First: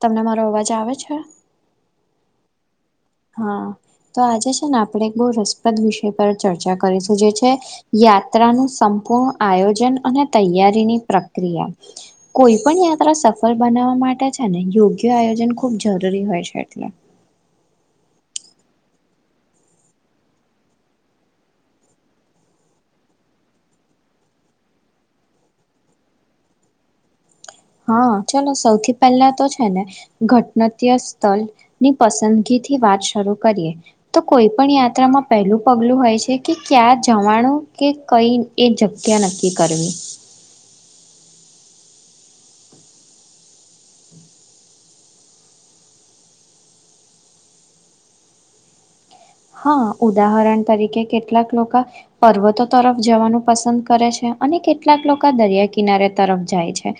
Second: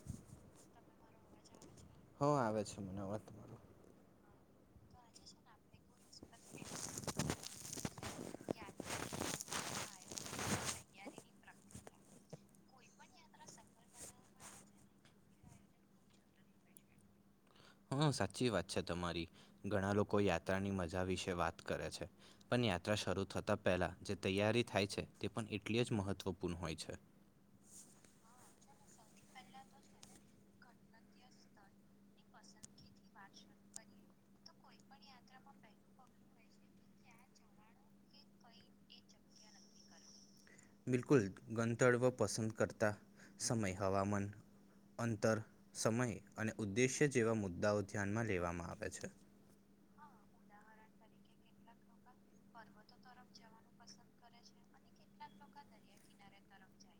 તમને મારો અવાજ આવે છે? હ આવે છે. મને અવાજ તમારો. હા, તો આજે જ ને આપડે એક બહુ રસપ્રદ વિષય પર ચર્ચા કરીશું જે છે યાત્રાનું સંપૂર્ણ આયોજન અને તૈયારીની પ્રક્રિયા. કોઈ પણ યાત્રા સફળ બનાવવા માટે છે ને યોગ્ય આયોજન ખૂબ જરૂરી હોય છે એટલે. હ, સાચી વાત છે. તમારી ઘણા લોકો યાત્રાની મજા વિશે વાત કરે છે પણ યાત્રા શરૂ થતા પહેલા જે તૈયારી થાય છે તે પણ એટલી જ મહત્વપૂર્ણ હોય છે. હા, ચલો સૌથી પહેલા તો છે ને ઘટનાત્ય સ્થળ ની પસંદગીથી વાત શરૂ કરીએ તો કોઈ પણ યાત્રામાં પહેલું પગલું હોય છે કે ક્યાં જવાનું કે કઈ એ જગ્યા નક્કી કરવી. બિલકુલ ગંતડવો પસંદ કરતા સમયે હવામાન અંતર સમય અને ઉદ્દેશ્ય જેવા મુદ્દાઓ ધ્યાનમાં લેવામાં આવે છે. હા, ઉદાહરણ તરીકે કેટલાક લોકા પર્વતો તરફ જવાનું પસંદ કરે છે અને કેટલાક લોકો દરિયા કિનારે તરફ જાય છે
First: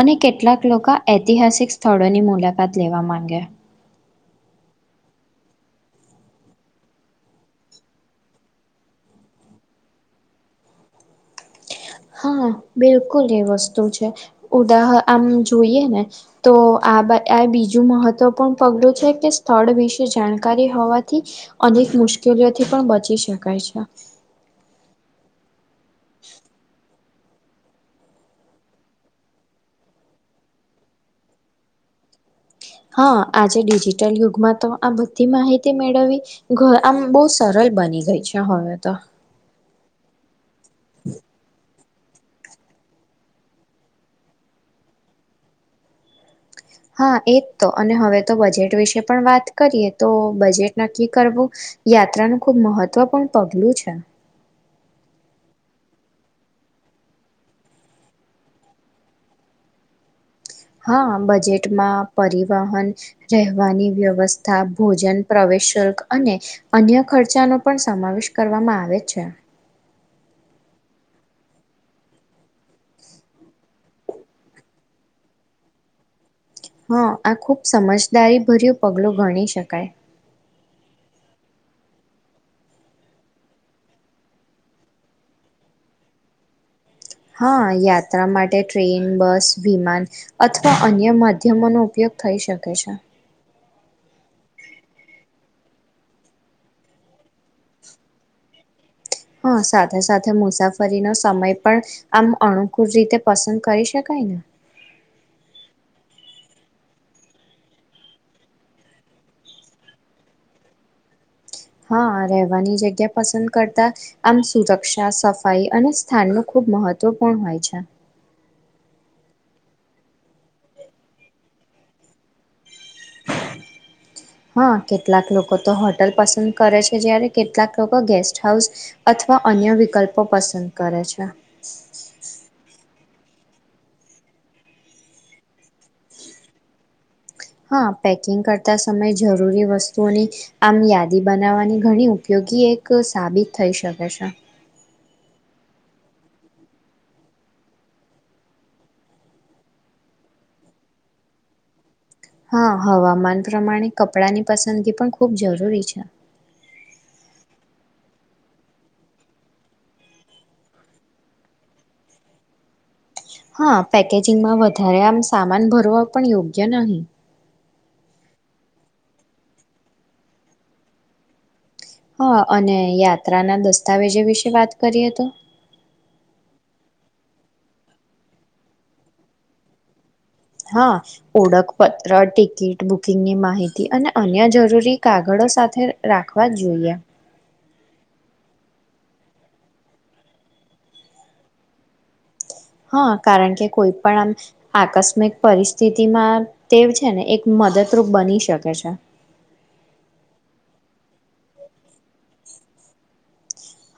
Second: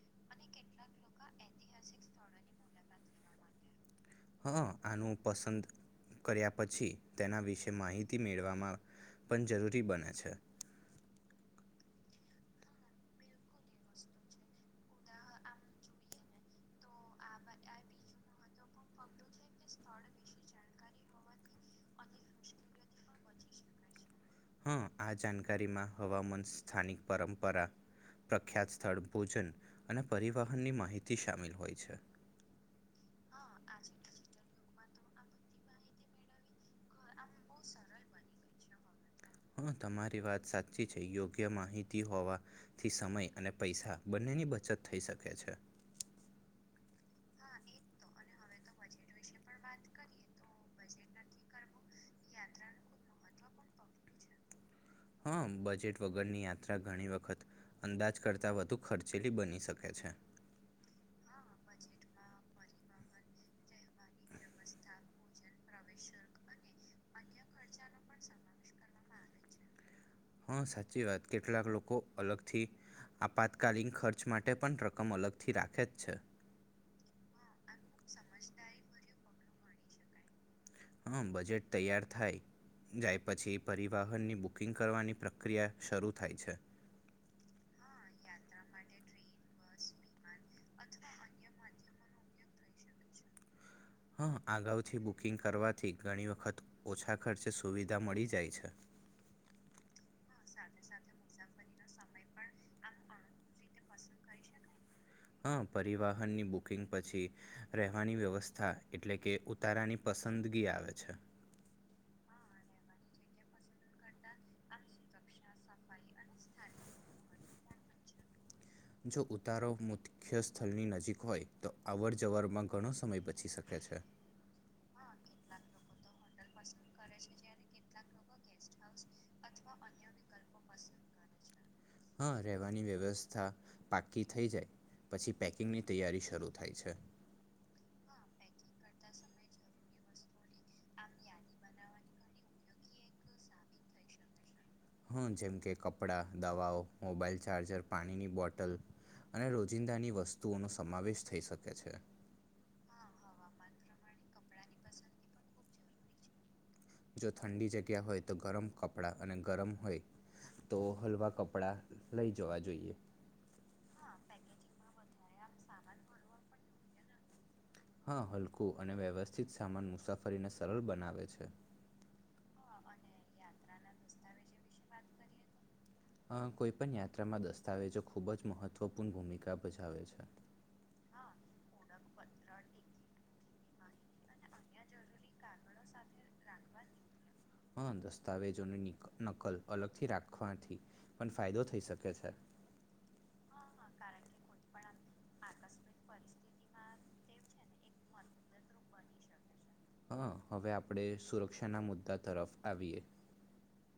અને કેટલાક લોકો ઐતિહાસિક સ્થળોની મુલાકાત લેવા માંગે. હા, આનું પસંદ કર્યા પછી તેના વિશે માહિતી મેળવામાં પણ જરૂરી બને છે. હા, બિલકુલ એ વસ્તુ છે. ઉદાહ આમ જોઈએ ને તો આ બે આ બીજું મહત્વપૂર્ણ પગલું છે કે સ્થળ વિશે જાણકારી હોવાથી અનેક મુશ્કેલીઓથી પણ બચી શકાય છે. હા, આ જાન કારીમાં હવામાન સ્થાનિક પરંપરા પ્રખ્યાત સ્થળ ભોજન અને પરિવહનની માહિતી સામેલ હોય છે. હા, આજે ડિજિટલ યુગમાં તો આ બધી માહિતી મેળવવી ઘ આમ બહુ સરળ બની ગઈ છે હવે તો. હા, તમારી વાત સાચ ચી છે યોગ્ય માહિ તી હોવાથી સમય અને પૈસા બંનેની બચત થઈ શકે છે. હા, એત તો અને હવે તો બજેટ વિશે પણ વાત કરીએ તો બજેટ નક્કી કરવું યાત્રાનું ખુબ મહત્વપૂર્ણ પગલું છે. હા, બજેટ વગરની યાત્રા ઘણી વખત અંદાજ કરતાં વધુ ખર્ચેલી બની શકે છે. હા, બજેટમાં પરિવહન રહેવાની વ્યવસ્થ થા ભોજન પ્રવેશ શુલ્ક અને અન્ય ખર્ચાનો પણ સામાવેશ કરવામાં આવે છે. હા, સાચી વાત કેટલાક લોકો અલગથી આપાતકાલીન ખર્ચ માટે પણ રકમ અલગથી રાખે જ છે. હા, આ ખુબ સમજદારી ભર્યું પગલું ગણીશ શકાય. હા, બજેટ તૈયાર થાય જાય પછી પરિવહનની બુકિંગ કરવાની પ્રક્રિયા શરૂ થાય છે. હા, યાત્રા માટે ટ્રેન, બસ, વિમાન અથવા અન્ય માધ્યમોનો ઉપયોગ થઈ શકે છે. હા, અગાઉથી બુકિંગ કરવાથી ઘણી વખત ઓછા ખર્ચે સુવિધા મળી જાય છે. હા સાથે સાથે મુસાફરીનો સમય પણ આમ અનુકૂળ રીતે પસંદ કરી શકાય ને. હા, પરિવહનની બુકિંગ પછી રહેવાની વ્યવસ્થા એટલે કે ઉતારાની પસંદગી આવે છે. હા, રહેવાની જગ્યા પસંદ કરતા આમ સુરક્ષા સફાઈ અને સ્થાન નું ખૂબ મહત્વ પણ હોય છે. જો ઉતારો મુખ્ય સ્થલની નજીક હોય તો અવર જવરમાં ઘણો સમય બચી શકે છે. હા, કેટલાક લોકો તો હોટલ પસંદ કરે છે જયારે કેટલાક લોકો ગેસ ટ હાઉસ અથવા અન્ય વિકલ્પો પસંદ કરે છે. હા, રહેવાની વ્યવસ થા પાકી થઈ જાય પછી પેકિંગ ની તૈયારી શરૂ થાય છે. હા, પેકિંગ કરતા સમયે જરૂરી વસ્તુઓની આમ યાદી બનાવવાની ઘણી ઉપયોગી એક સાબિત થઈ શકે છે. હમ્મ, જેમ કે કપડા, દવાઓ, મોબાઈલ ચાર્જર, પાણીની બોટલ અને રોજિંદાની વસ્તુઓનો સમાવેશ થઈ શકે છે. હા, હવામાન પ્રમાણે કપ ડાની પસંદગી પણ ખૂબ જરૂરી છે. જો ઠંડી જગ્યા હોય તો ગરમ કપડા અને ગરમ હોય તો હલવા કપડા લઈ જવા જોઈએ. હા, પેકેજિંગમાં વધારે આમ સામાન ભરવા પણ યોગ્ય નહી. હા, હલકું અને વ્યવસ્થિત સામાન મુસાફરીને સરલ બનાવે છે. હા અને યાત્રાના દસ્તાવેજો વિશે વાત કરીએ તો અ કોઈ પણ યાત્રામાં દસ્તાવેજો ખુબ જ મહત્વપૂર્ણ ભૂમિકા ભજાવે છે હા ઓળખપત્ર ટિકિટ બુકિંગ ની માહિ તી અને અન્ય જરૂરી કાગળો સાથે રાખવા જ જોઈએ હ દસ્તાવેજોની નકલ અલગ થી રાખવાથી પણ ફાયદો થઈ શકે છે હા કારણ કે કોઈ પણ આમ આકસ્ મિક પરિસ્થિતિમાં તે છે ને એક મદદરૂપ બની શકે છે હા હવે આપણે સુરક્ષાના મુદ્દા તરફ આવીએ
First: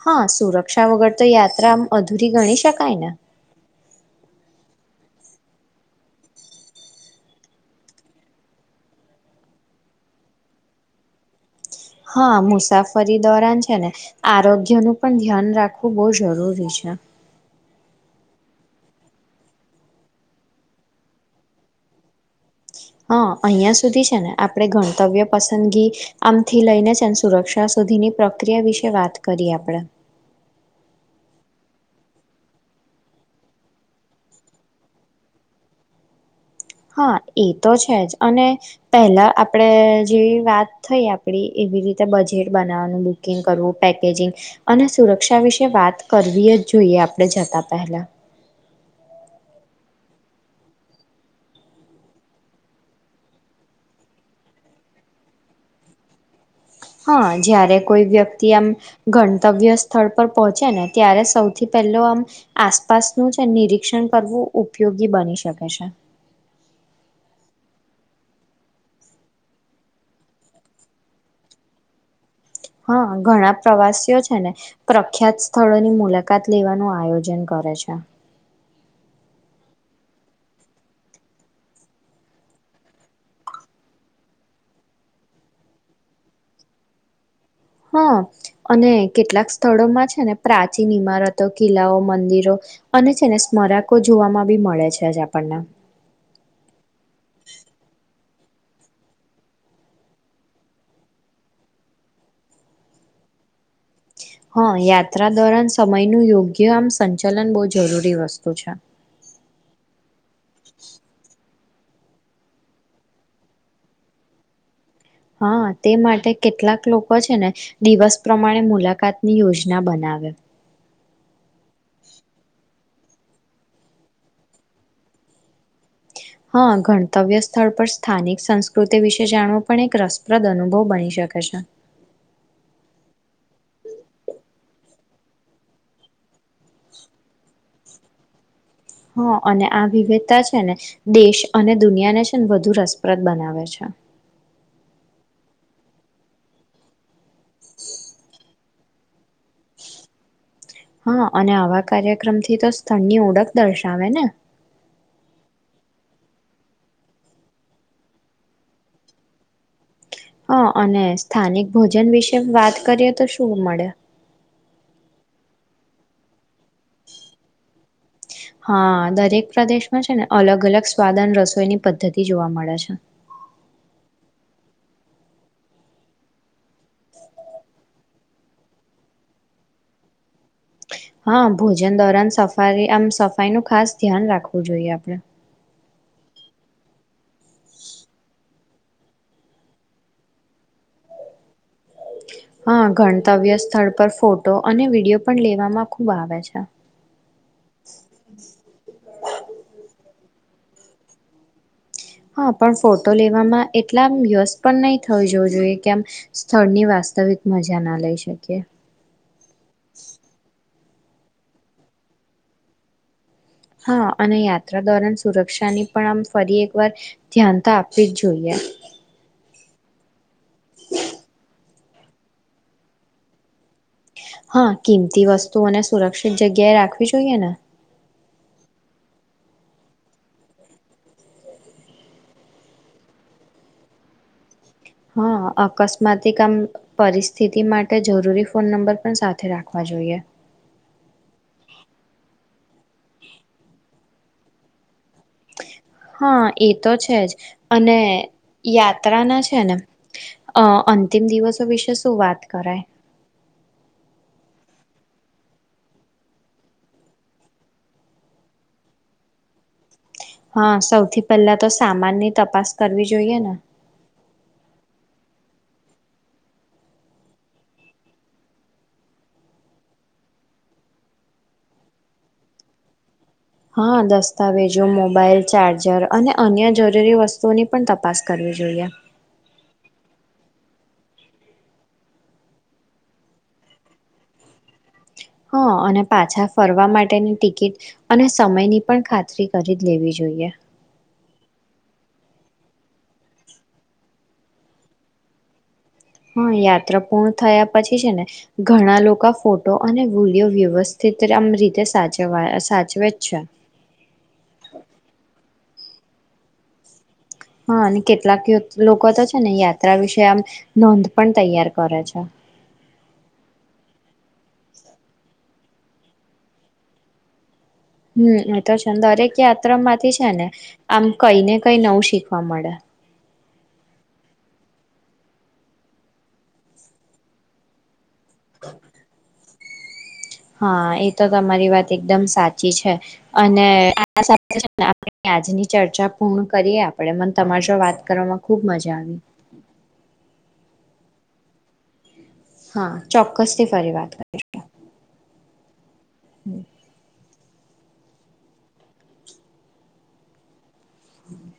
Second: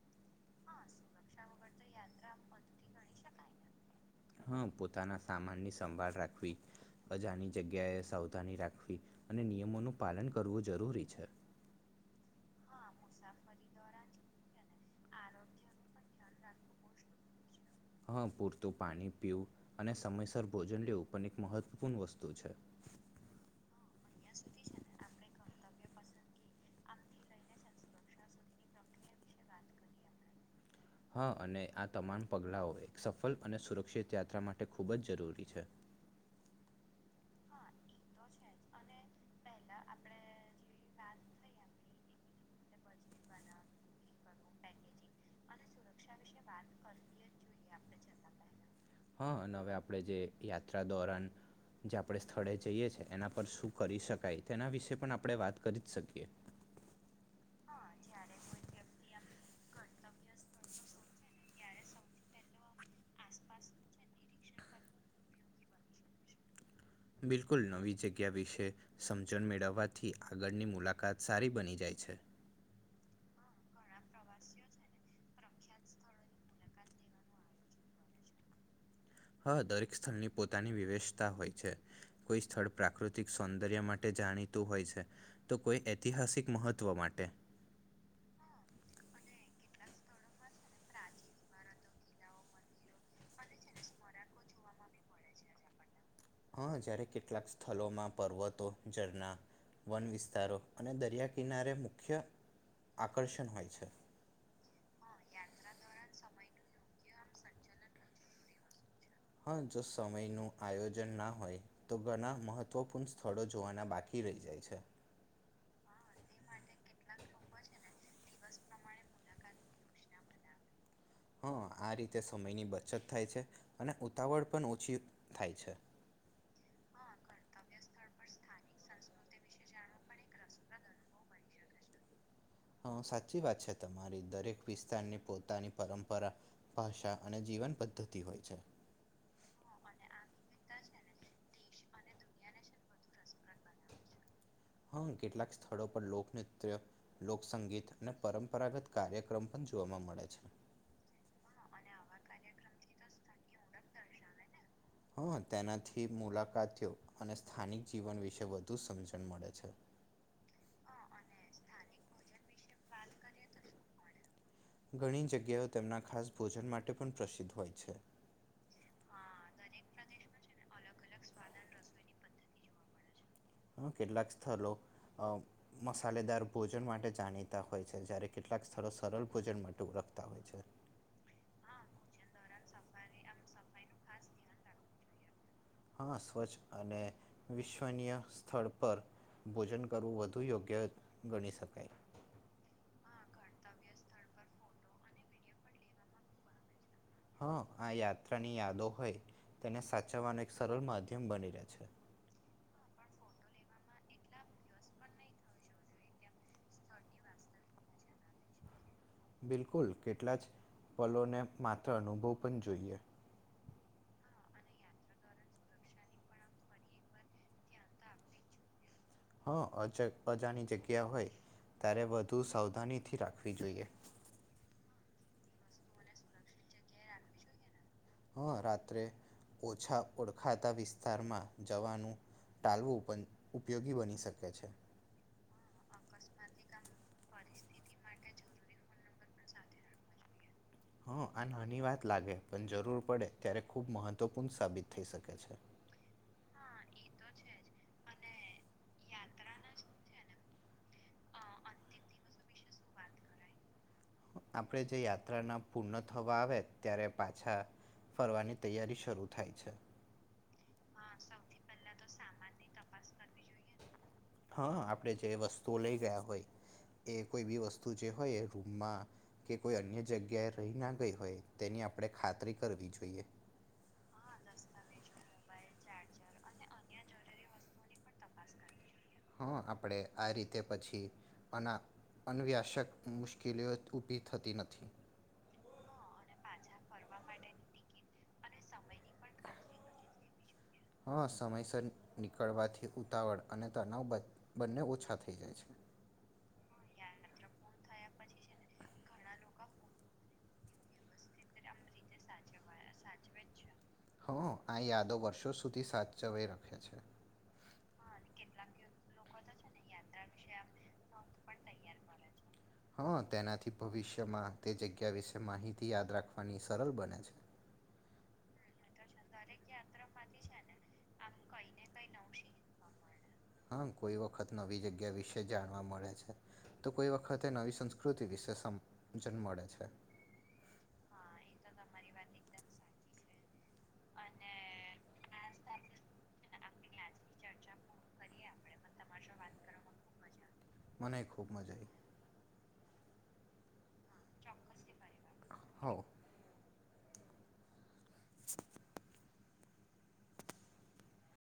હા સુરક્ષા વગર તો યાત્રા અધૂરી ગણી શકાય ને હમ પોતાના સામાનની સંભાળ રાખવી અજાની જગ્યાએ સાવધાની રાખવી અને નિયમોનું પાલન કરવું જરૂરી છે હા મુસાફરી દોરાન છે ને આરોગ્યનું પણ ધ્યાન રાખવું બહુ જરૂરી છે હા પૂરતું પાણી પીવું અને સમયસર ભોજન લેવું પણ એક મહત્વપૂર્ણ વસ્તુ છે હા અહિયાં સુધી છે ને આપે ગણતવ્ય પસંદગી આમથી લઈને જ સુરક્ષા સુધીની પ્રક્રિયા વિશે વાત કરીએ આપણે હા અને આ તમામ પગલાઓ એક સફળ અને સુરક્ષિત યાત્રા માટે ખૂબ જ જરૂરી છે હા એ તો છે જ અને પહેલા આપણે જે વાત થઈ આપડી એવી રીતે બજેટ બનાવવાનું બુકિંગ કરવું પેકેજિંગ અને સુરક્ષા વિશે વાત કરવીયે જ જોઈએ આપણે જતા પેહલા હા અને હવે આપણે જે યાત્રા દોરન જે આપણે સ્થળે જઈએ છે એના પર શું કરી શકાય તેના વિશે પણ આપણે વાત કરી જ શકીએ હા જયારે કોઈ વ્યક્તિ આમ ઘ કરતવ્ય સ્થળ પર પહોંચે ને ત્યારે સૌથી પહેલ આમ આસપાસનું છે નિરીક્ષણ કરવું ઉપયોગી બની શકે છે બિલકુલ નવી જગ્યા વિશે સમજણ મેળવવાથી આગળની મુલાકાત સારી બની જાય છે હા ઘણા પ્રવાસીઓ છે ને પ્રખ્યાત સ્થળોની મુલાકાત લેવાનું આયોજન કરે છે હા દરેક સ્થળની પોતાની વિવેેશતા હોય છે કોઈ સ્થળ પ્રાકૃતિક સૌંદર્ય માટે જાણીતું હોય છે તો કોઈ ઐતિહાસિક મહત્વ માટે હા અને કેટલાક સ્થળોમાં છે ને પ્રાચીન ઈમારતો કિલ્લાઓ મંદિરો અને છે ને સ્મરકો જોવામાં બી મળે છે જ આપણને હા જયારે કેટલાક સ્થળો માં પર્વતો, ઝરણા, વન વિસ્તારો અને દરિયા કિનારે મુખ્ય આકર્ષણ હોય છે. હા યાત્રા દોરન સમય નું યોગ્ય આમ સંચલન બહુ જરૂરી વસ્તુ છે. હા જો સમય નુ આયોજન ના હોય તો ઘણા મહત્વપૂર્ણ સ્થળો જોવાના બાકી રહી જાય છે. હા તે માટે કેટલાક લોકો છે ને દિવસ પ્રમાણે મુલાકાતની યોજના ના બનાવે. હા આ રીતે સમયની બચત થાય છે અને ઉતાવળ પણ ઓછી થાય છે. હા ગણતવ્ય સ્થળ પર સ્થાનિક સંસ્કૃતિ વિશે જાણવો પણ એક રસપ્રદ અનુભવ બની શકે છે. સાચી વાત છે તમારી દરેક વિસ્તારની પોતાની પરંપરા ભાષા અને જીવન પદ્ધતિ હોય છે. હા અને આ વિવિધતા છે ને દેશ અને દુનિયાને છે ને વધુ રસપ્રદ બનાવે છે. હમ કેટલાક સ્થળો પર લોકનૃત્ય, લોકસંગીત અને પરંપરાગત કાર્યક્રમ પણ જોવા મળે છે. હા અને આવા કાર્યક્રમથી તો સ્થળની ઓળખ દર્શાવે ને. હ તેનાથી મુલાકાતીઓ અને સ્થાનિક જીવન વિશે વધુ સમજણ મળે છે. હા અને સ્થાનિક ભોજન વિશે વાત કરીએ તો શું મળે? ઘણી જગ્યાઓ તેમના ખાસ ભોજન માટે પણ પ્રસિદ્ધ હોય છે. હા, દરેક પ્રદેશમાં છે ને અલગ અલગ સ્વાદ અને રસોઈની પદ્ધતિ જોવા મળે છે. હા, કેટલાક સ્થળ અહ મસાલેદાર ભોજન માટે જાણીતા હોય છે જ્યારે કેટલાક સ્થળો સરલ ભોજન માટે ઓળખતા હોય છે. હા, ભોજન દોરાન સફારી આમ સફાઈનું ખાસ ધ્યાન રાખવું જોઈએ આપડે. હા, સ્વચ્છ અને વિશ્વનીય સ્થળ પર ભોજન કરવું વધુ યોગ્ય ગણી શકાય. હા, ગણતવ્ય સ્થળ પર ફોટો અને વિડીયો પણ લેવામાં ખુબ આવે છે. હા, આ યાત્રા ની યાદો હોય એને સાચ ચવાનું એક સરલ માધ્યમ બની રહે છે. હા, પણ ફોટો લેવામાં એટલામ વ્યસ્ત પણ નહી થયું જોવું જોઈએ કે આમ સ્થળની વાસ્તવિક મજા ના લઈ શકીએ. બિલકુલ કેટલા જ પલોને માત્ર અનુભવ પણ જોઈએ. હા અને યાત્રા દોરન સુરક્ષાની પણ આમ ફરી એકવાર ધ્યાન તો આપવી જ જોઈએ. હ, અ જે બજાની જગ્યા હોય ત્યારે વધુ સાવધાની થી રાખવી જોઈએ. હા, કિંમતી વસ્તુઓને સુરક્ષિત જગ્યાએ રાખવી જોઈએ ને. હ રાત્રે ઓછા ઓળખાતા વિસ્તારમાં જવાનું ટાલવું પણ ઉપયોગી બની શકે છે. હા, અકસ્માતી કામ પરિસ સ્થિતિ માટે જરૂરી ફોન નંબર પણ સાથે રાખવા જોઈએ. હ અન હાની વાત લાગે પણ જરૂર પડે ત્યારે ખુબ મહત્વપૂર્ણ સાબિત થઈ શક હા, એ તો છે જ અને યાત્રા ના છે ને અહ અંતિમ દિવસો વિશે શું વાત કરાય? આપડે જે યાત્રા ના પૂર્ણ થવા આવે ત્યારે પાછા ફરવાની તૈયારી શરૂ થાય છે. હા, સૌથી પહેલા તો સામાન ની તપાસ કરવી જોઈએ ને? હા, આપડે જે વસ્તુઓ લઈ ગયા હોય એ કોઈ બી વસ્તુ જે હોય રૂમમાં કે કોઈ અન્ય જગ્યાએ રહી ના ગઈ હોય તેની આપડે ખાતરી કરવી જોઈએ. હા, દસ્તાવેજો, મોબાઈલ, ચાર્જર અને અન્ય જરૂરી વસ્તુઓની પણ તપાસ કરવી જોઈએ. હા, આપડે આ રીતે પછી અના અનવ્યાસક મુશ્કેલીઓ ઊભી થતી નથી. હા અને પાછા ફરવા માટેની ટિ કીટ અને સમયની પણ ખાતરી કરી જ લેવી જોઈએ. હા, સમયસર નીકળવાથી ઉતાવળ અને તનાવ બન-બંને ઓછા થઈ જાય છે. હા, યાત્રા પૂર્ણ થયા પછી છે ને ઘણા લોકો ફોટો અને વિડીયો વ્યવસ્થિતમ રીતે સાચવાયા સાચવે જ છે. હ, આ યાદો વર્ષો સુધી સાચવે રખે છે. હા અને કેટલાક લો-લોકા તો છે ને યાત્રા વિશે આમ નોંધ પણ તૈયાર કરે છે. હા, તેનાથી ભવિષ જેમા તે જગ્યા વિસ એ માહિતી યાદ રાખવાની સરલ બને છે. હમ્મ, એ તો છેં. દર એક કે યાત્રા માંથી છે ને આમ કઈનેક કઈ નવું શીખવા મળે. હા, કોઈ વખત નવી જગ્યા વિશે જાણવા મળે છે તો કોઈ વખતે નવી સંસ કૃતિ વિશેષ સમજન મળે. છે. હા, એ તો તમારી વાત એકદમ સાચી છે. અને આ સાથે છે ને આપડે વ્યાજની ચર્ચા પૂર્ણ કરીએ આપડે. મને તમારે જો વાત કરવામાં ખુબ મજા આવી. મને એ ખુબ મજા આઈ. હા, ચોક્કસ થી ફરી વાત કરીશું. હઓ. હ. હમ્મ.